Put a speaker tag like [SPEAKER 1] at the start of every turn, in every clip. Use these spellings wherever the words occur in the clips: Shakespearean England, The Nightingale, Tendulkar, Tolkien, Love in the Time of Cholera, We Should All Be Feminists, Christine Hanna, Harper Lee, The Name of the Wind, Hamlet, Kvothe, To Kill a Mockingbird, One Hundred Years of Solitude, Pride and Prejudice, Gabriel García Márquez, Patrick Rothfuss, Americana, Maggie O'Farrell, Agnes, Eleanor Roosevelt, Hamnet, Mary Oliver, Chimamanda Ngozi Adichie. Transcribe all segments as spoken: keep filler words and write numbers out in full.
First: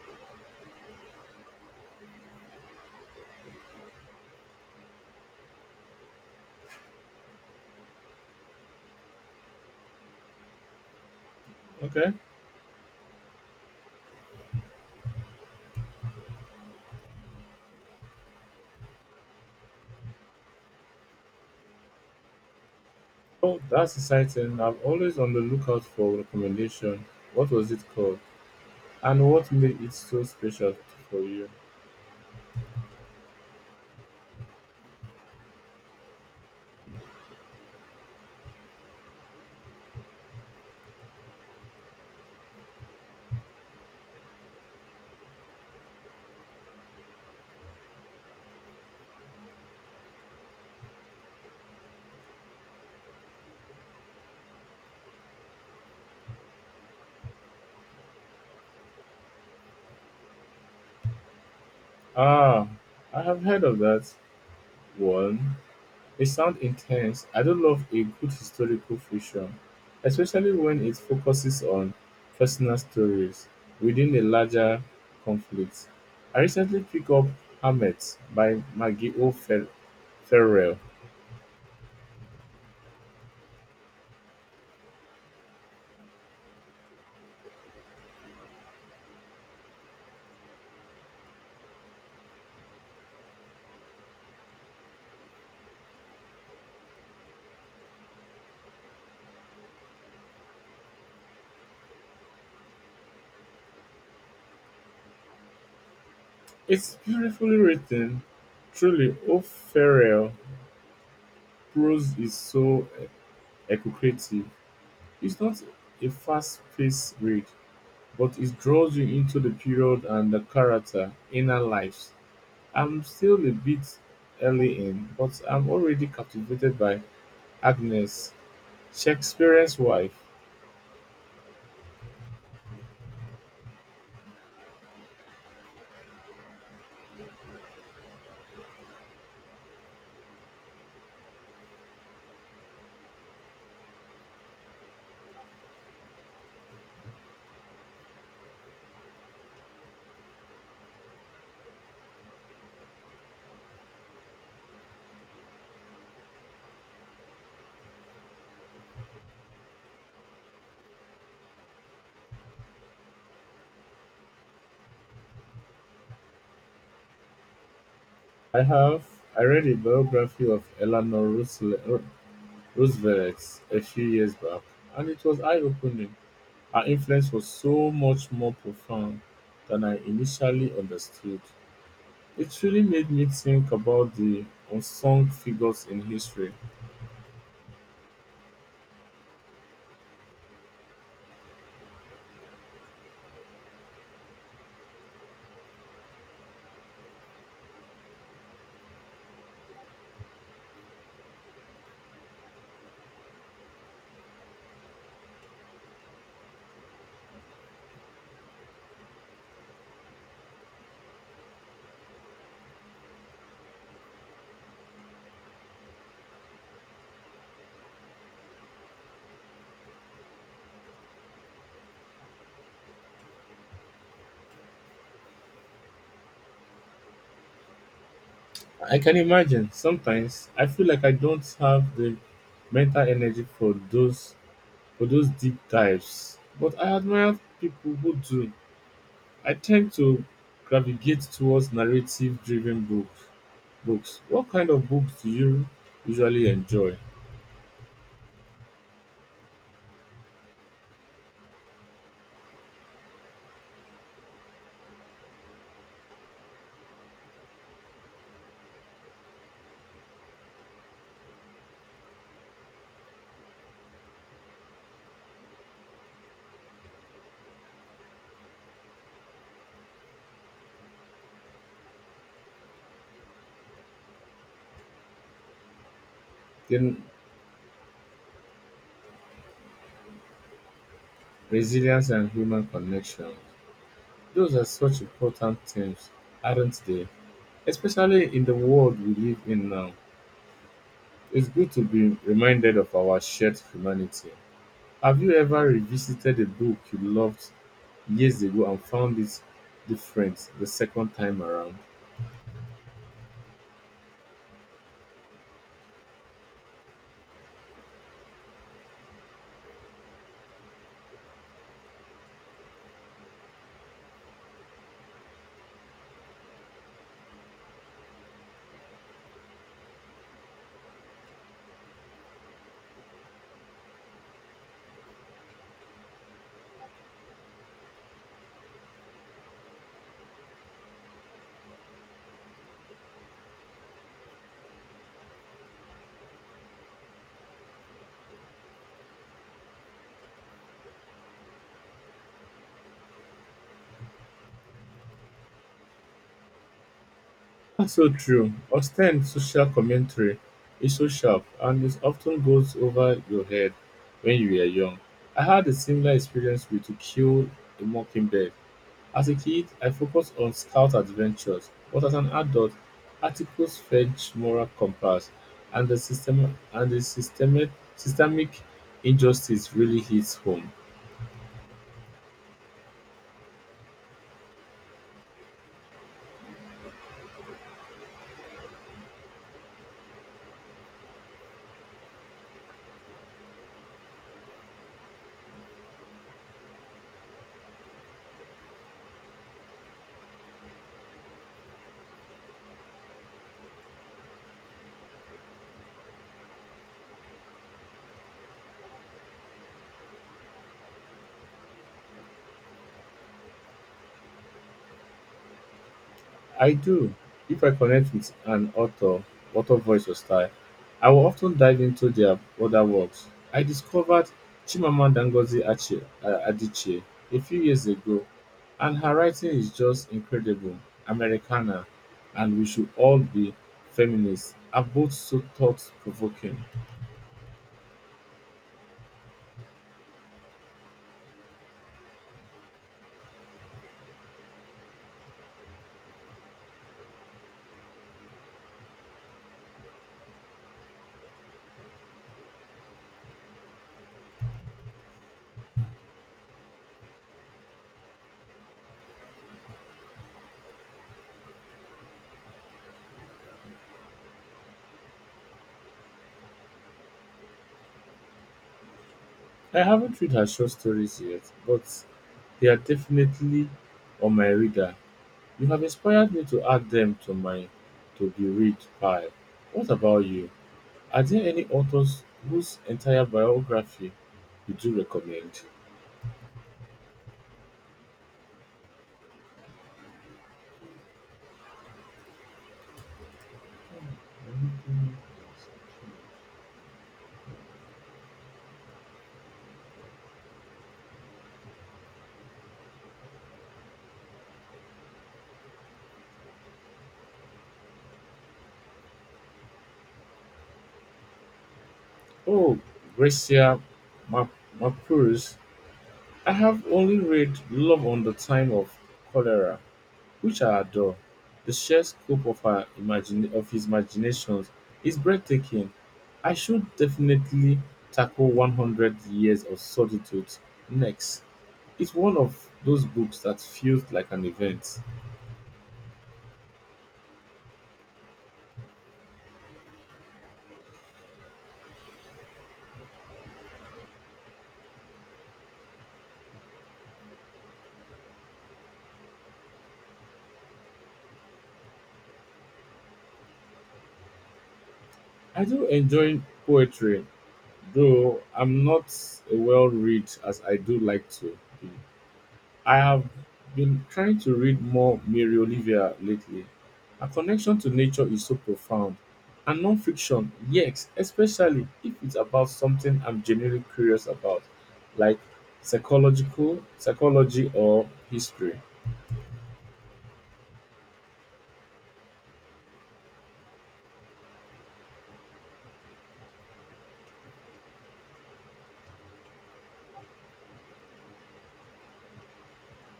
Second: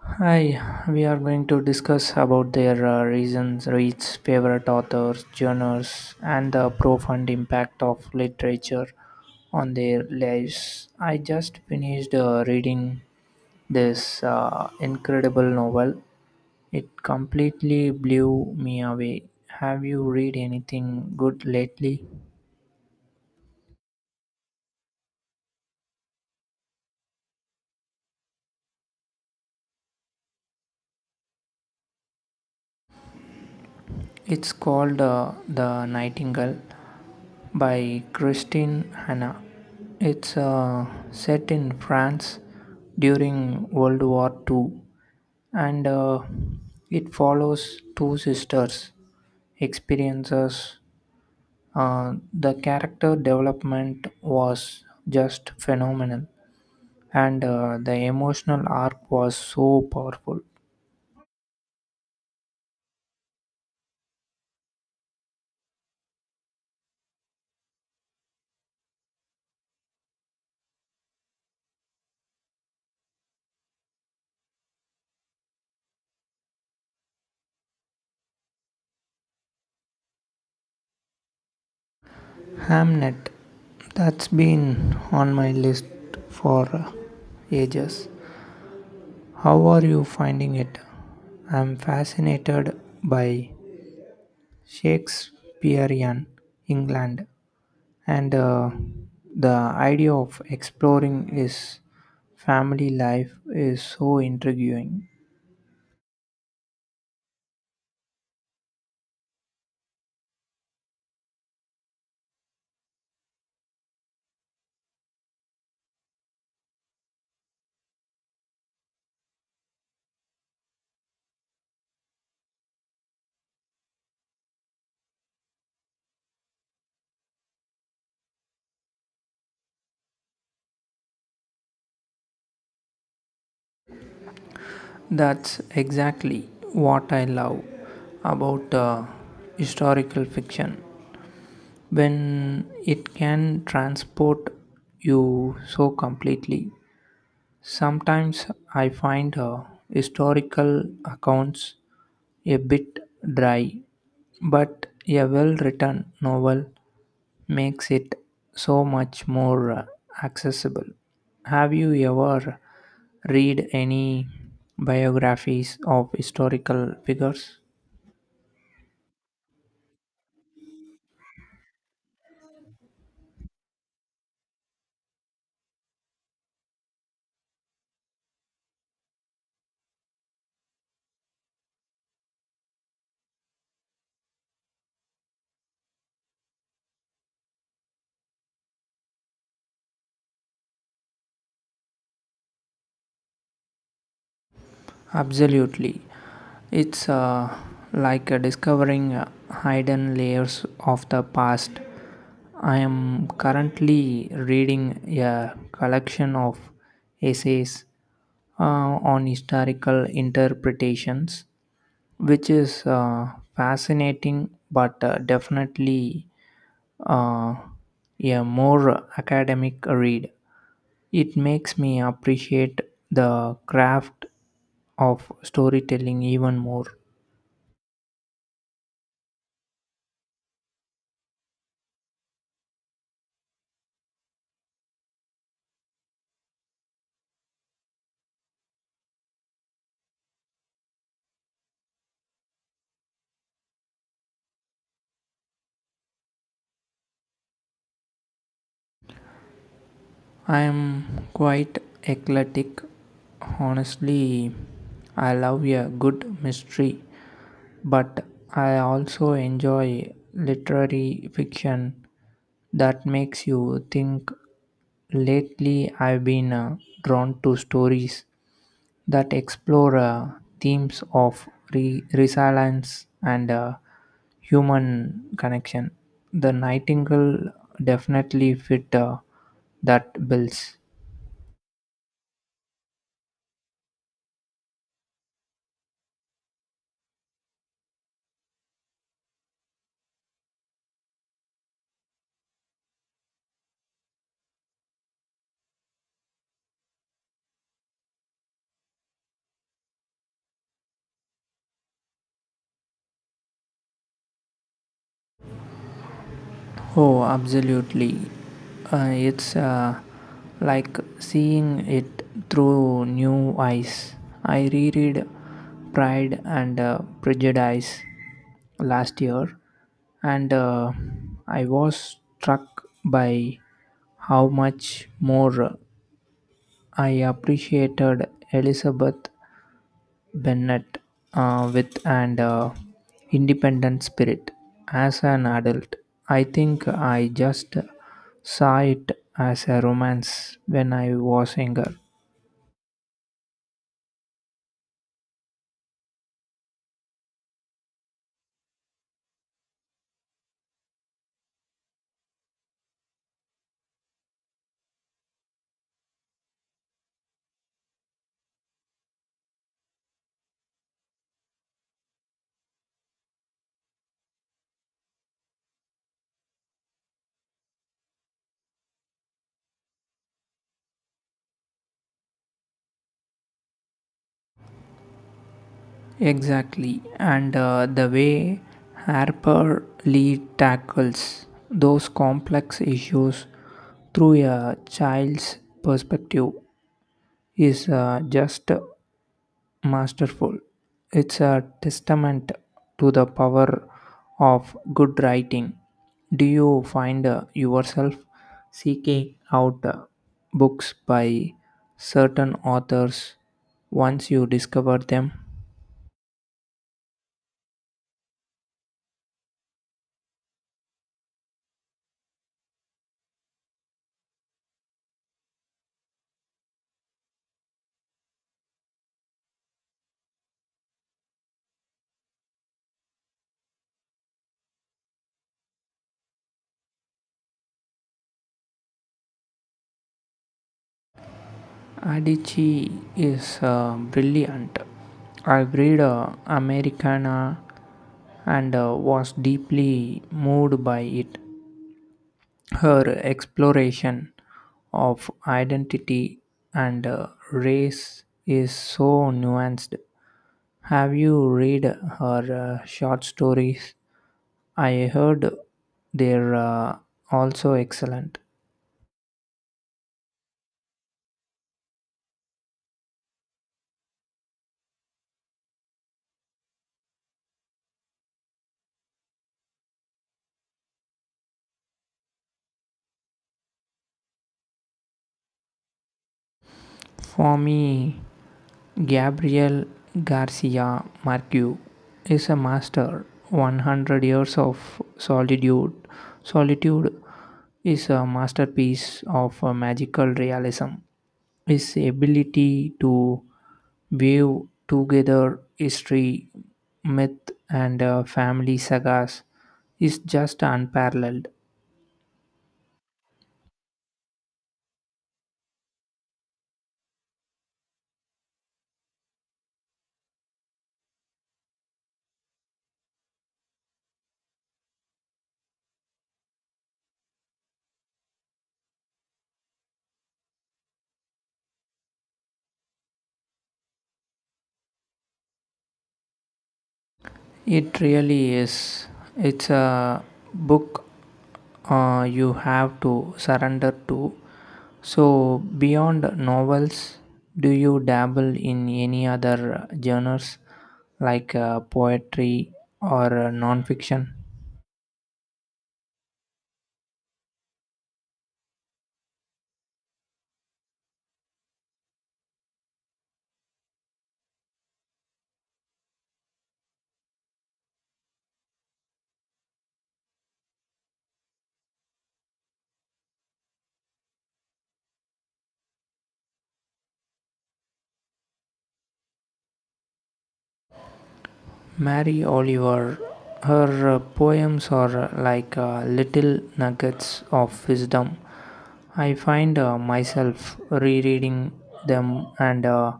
[SPEAKER 1] Hi, we are going to discuss about their uh, reasons, reads, favorite authors, genres, and the profound impact of literature on their lives. I just
[SPEAKER 2] Okay.
[SPEAKER 1] finished uh, reading this uh, incredible novel. It completely blew me away. Have you read anything good lately?
[SPEAKER 2] Oh, that's exciting. I'm always on the lookout for recommendation. What was it called? And what made it so special for you?
[SPEAKER 1] It's called uh, The Nightingale by Christine Hanna. It's uh, set in France during World War two and uh, it follows two sisters' experiences. Uh, the character development was just phenomenal and uh, the emotional arc was so powerful.
[SPEAKER 2] Ah, I have heard of that one. It sounds intense. I do love a good historical fiction, especially when it focuses on personal stories within a larger conflict. I recently picked up Hamlet by Maggie O. Fer- Ferrell.
[SPEAKER 1] Hamnet, that's been on my list for uh, ages. How are you finding it? I'm fascinated by Shakespearean England, and uh, the idea of exploring his family life is so intriguing.
[SPEAKER 2] It's beautifully written, truly O'Farrell's prose is so evocative. It's not a fast-paced read, but it draws you into the period and the characters' inner lives. I'm still a bit early in, but I'm already captivated by Agnes, Shakespeare's wife.
[SPEAKER 1] That's exactly what I love about uh, historical fiction when it can transport you so completely. Sometimes I find uh, historical accounts a bit dry, but a well written novel makes it so much more uh, accessible. Have you ever read any biographies of historical figures?
[SPEAKER 2] I have I read a biography of Eleanor Roosevelt a few years back, and it was eye-opening. Her influence was so much more profound than I initially understood. It really made me think about the unsung figures in history.
[SPEAKER 1] Absolutely. It's uh, like uh, discovering uh, hidden layers of the past. I am currently reading a collection of essays uh, on historical interpretations, which is uh, fascinating but uh, definitely uh, a more academic read. It makes me appreciate the craft of storytelling even more.
[SPEAKER 2] I can imagine. Sometimes I feel like I don't have the mental energy for those for those deep dives, but I admire people who do. I tend to gravitate towards narrative-driven books. Books. What kind of books do you usually enjoy?
[SPEAKER 1] I am quite eclectic. Honestly, I love a good mystery, but I also enjoy literary fiction that makes you think. Lately, I've been uh, drawn to stories that explore uh, themes of re- resilience and uh, human connection. The
[SPEAKER 2] Then
[SPEAKER 1] Nightingale definitely fit uh, that bills.
[SPEAKER 2] resilience and human connection. Those are such important things, aren't they? Especially in the world we live in now. It's good to be reminded of our shared humanity. Have you ever revisited a book you loved years ago and found it different the second time around?
[SPEAKER 1] Oh, absolutely. Uh, it's uh, like seeing it through new eyes. I reread Pride and uh, Prejudice last year, and uh, I was struck by how much more I appreciated Elizabeth Bennett uh, with an uh, independent spirit. As an adult, I think I just saw it as a romance when I was younger.
[SPEAKER 2] That's so true. Austen's social commentary is so sharp and it often goes over your head when you were young. I had a similar experience with To Kill a Mockingbird. As a kid, I focused on scout adventures, but as an adult, articles fetch moral compass and the system and the systemic systemic injustice really hits home.
[SPEAKER 1] Exactly, and uh, the way Harper Lee tackles those complex issues through a child's perspective is uh, just masterful. It's a testament to the power of good writing. Do you find uh, yourself seeking out uh, books by certain authors once you discover them?
[SPEAKER 2] I do. If I connect with an author, author voice or style, I will often dive into their other works. I discovered Chimamanda Ngozi Achi- uh, Adichie a few years ago, and her writing is just incredible, Americana, and we should all be feminists, are both so thought-provoking.
[SPEAKER 1] Adichie is uh, brilliant. I've read uh, Americana and uh, was deeply moved by it. Her exploration of identity and uh, race is so nuanced. Have you read her uh, short stories? I heard they're uh, also excellent.
[SPEAKER 2] I haven't read her short stories yet, but they are definitely on my radar. You have inspired me to add them to my to be read pile. What about you? Are there any authors whose entire biography you do recommend?
[SPEAKER 1] For me, Gabriel Garcia Marquez is a master. one hundred years of solitude. Solitude is a masterpiece of uh, magical realism. His ability to weave together history, myth, and uh, family sagas is just unparalleled.
[SPEAKER 2] Oh, Gracia Ma- Mapurus. I have only read Love on the Time of Cholera, which I adore. The sheer scope of her imagine of his imaginations is breathtaking. I should definitely tackle one hundred Years of Solitude next. It's one of those books that feels like an event.
[SPEAKER 1] It really is. It's a book uh, you have to surrender to. So, beyond novels, do you dabble in any other genres like uh, poetry or uh, non fiction?
[SPEAKER 2] I do enjoy poetry, though I'm not a well read as I do like to be. I have been trying to read more Mary Oliver lately. Her connection to nature is so profound. And non-fiction, yes, especially if it's about something I'm genuinely curious about, like psychological psychology or history.
[SPEAKER 1] Mary Oliver, her uh, poems are uh, like uh, little nuggets of wisdom. I find uh, myself rereading them and uh,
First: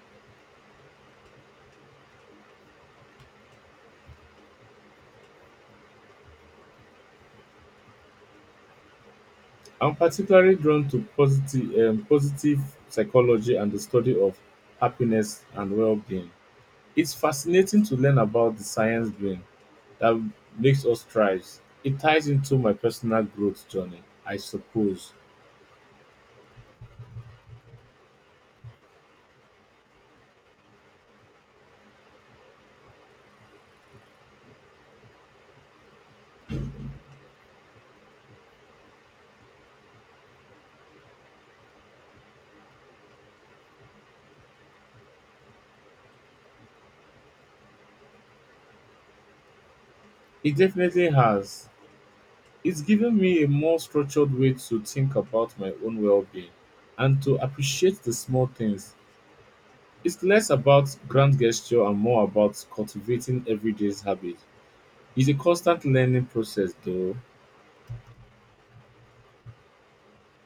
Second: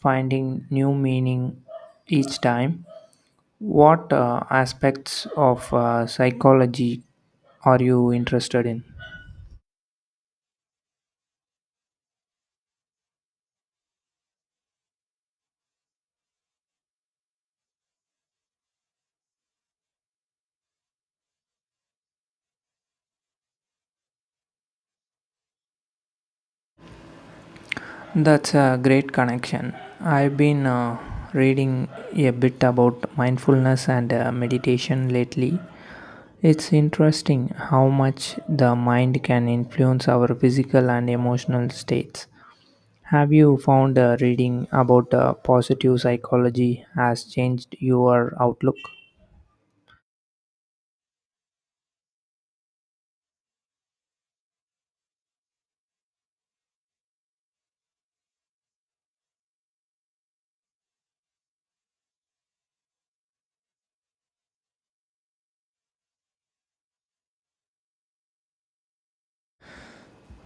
[SPEAKER 1] finding new meaning each time. What uh, aspects of uh, psychology are you interested in?
[SPEAKER 2] I'm particularly drawn to positive, um, positive psychology and the study of happiness and well-being. It's fascinating to learn about the science brain that makes us thrive. It ties into my personal growth journey, I suppose.
[SPEAKER 1] That's a great connection. I've been uh, reading a bit about mindfulness and uh, meditation lately. It's interesting how much the mind can influence our physical and emotional states. Have you found uh, reading about uh, positive psychology has changed your outlook?
[SPEAKER 2] It definitely has. It's given me a more structured way to think about my own well being and to appreciate the small things. It's less about grand gesture and more about cultivating everyday habits. It's a constant learning process, though.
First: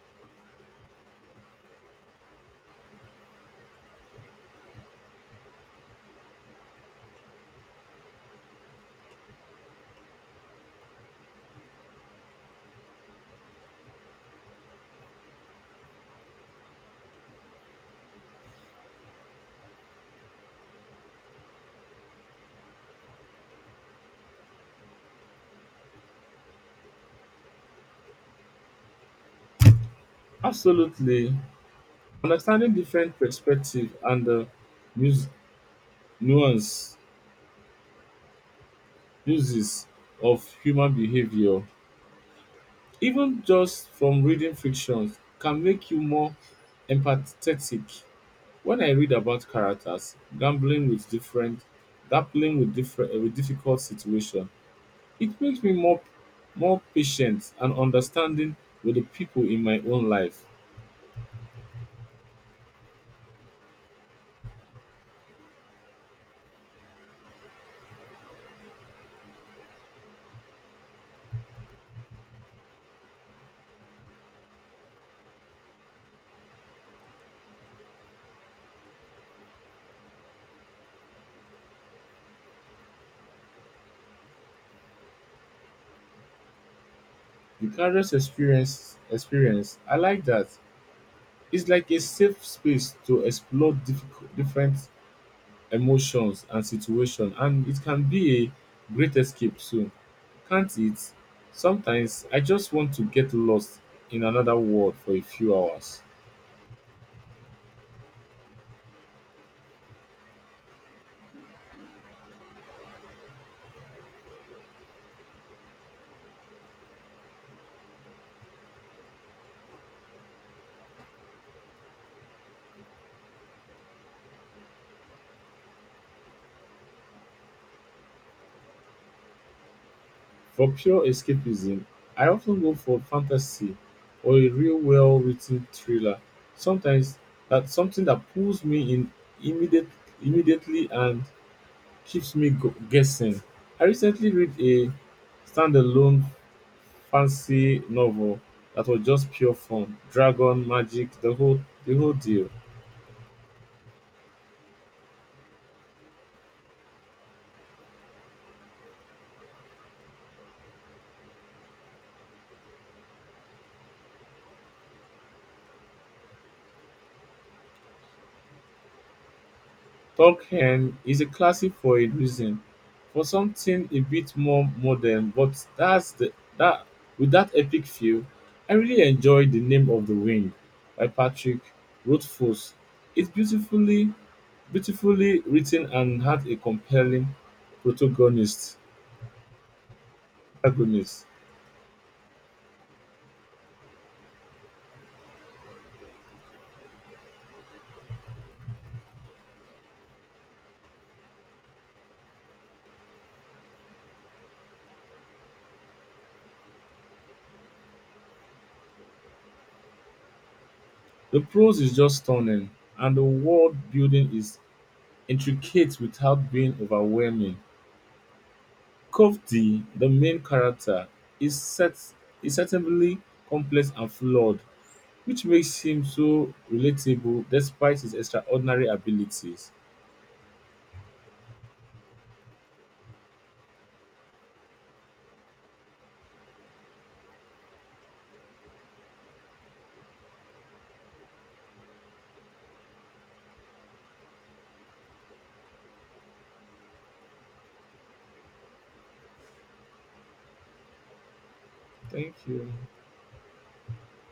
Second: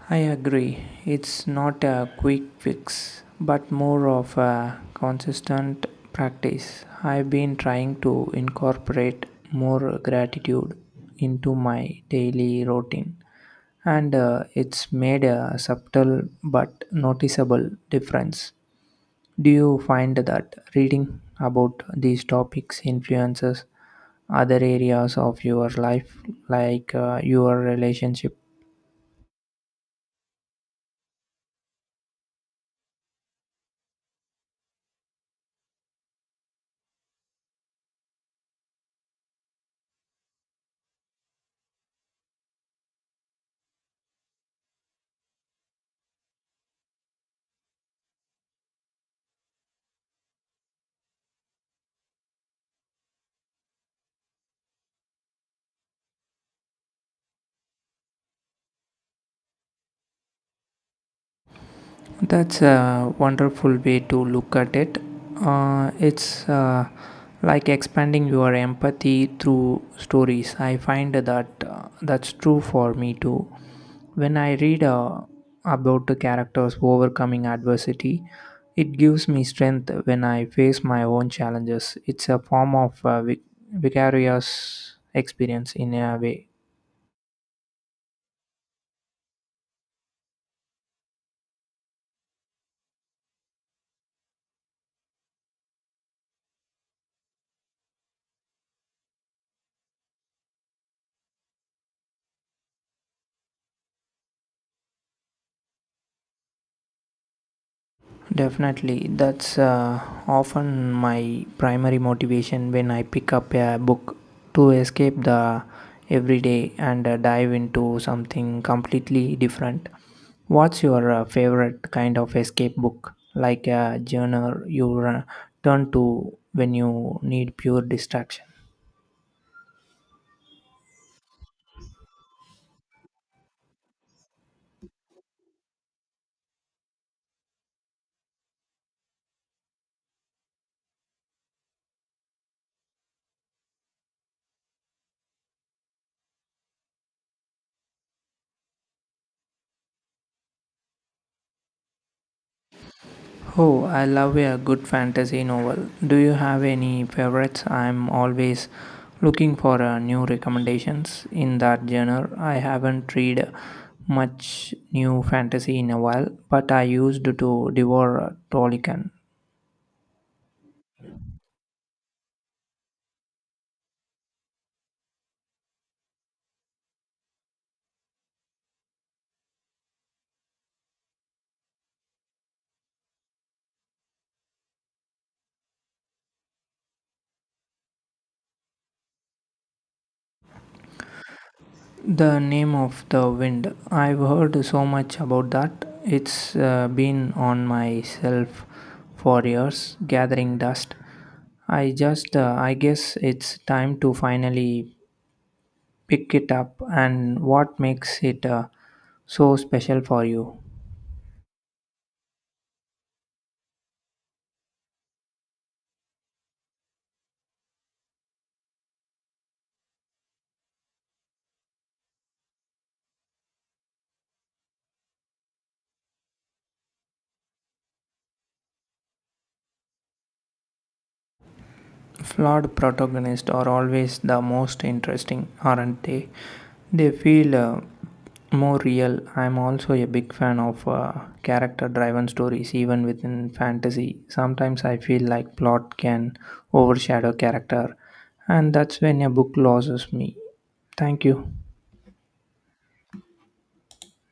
[SPEAKER 1] I agree. It's not a quick fix, but more of a consistent practice. I've been trying to incorporate more gratitude into my daily routine, and uh, it's made a subtle but noticeable difference. Do you find that reading about these topics influences other areas of your life, like uh, your relationship?
[SPEAKER 2] Absolutely. Understanding different perspectives and the nuance uses of human behavior, even just from reading fictions, can make you more empathetic. When I read about characters gambling with different, grappling with different, uh, with difficult situation, it makes me more, more patient and understanding with the people in my own life.
[SPEAKER 1] That's a wonderful way to look at it. Uh, it's uh, like expanding your empathy through stories. I find that uh, that's true for me too. When I read uh, about the characters overcoming adversity, it gives me strength when I face my own challenges. It's a form of uh, vic- vicarious experience in a way.
[SPEAKER 2] The characters' experience, experience, I like that. It's like a safe space to explore difficult, different emotions and situation, and it can be a great escape too, can't it? Sometimes I just want to get lost in another world for a few hours.
[SPEAKER 1] Definitely, that's uh, often my primary motivation when I pick up a book to escape the everyday and uh, dive into something completely different. What's your uh, favorite kind of escape book? Like a genre you uh, turn to when you need pure distraction?
[SPEAKER 2] For pure escapism, I often go for fantasy or a real well written thriller, sometimes that's something that pulls me in immediate immediately and keeps me gu- guessing. I recently read a standalone fancy novel that was just pure fun. Dragon, magic, the whole the whole deal.
[SPEAKER 1] Oh, I love a good fantasy novel. Do you have any favorites? I'm always looking for uh, new recommendations in that genre. I haven't read much new fantasy in a while, but I used to devour uh, Tolkien.
[SPEAKER 2] Tolkien is a classic for a reason. For something a bit more modern, but that's the that with that epic feel, I really enjoyed The Name of the Wind by Patrick Rothfuss. It's beautifully beautifully written and had a compelling protagonist. Agonists.
[SPEAKER 1] The Name of the Wind. I've heard so much about that. It's uh, been on my shelf for years, gathering dust. I just, uh, I guess it's time to finally pick it up. And what makes it uh, so special for you?
[SPEAKER 2] The prose is just stunning, and the world building is intricate without being overwhelming. Coventry, the main character, is set is certainly complex and flawed, which makes him so relatable despite his extraordinary abilities.
[SPEAKER 1] Flawed protagonists are always the most interesting, aren't they? They feel uh, more real. I'm also a big fan of uh, character driven stories, even within fantasy. Sometimes I feel like plot can overshadow character, and that's when a book loses me. Thank you.
[SPEAKER 2] Thank you.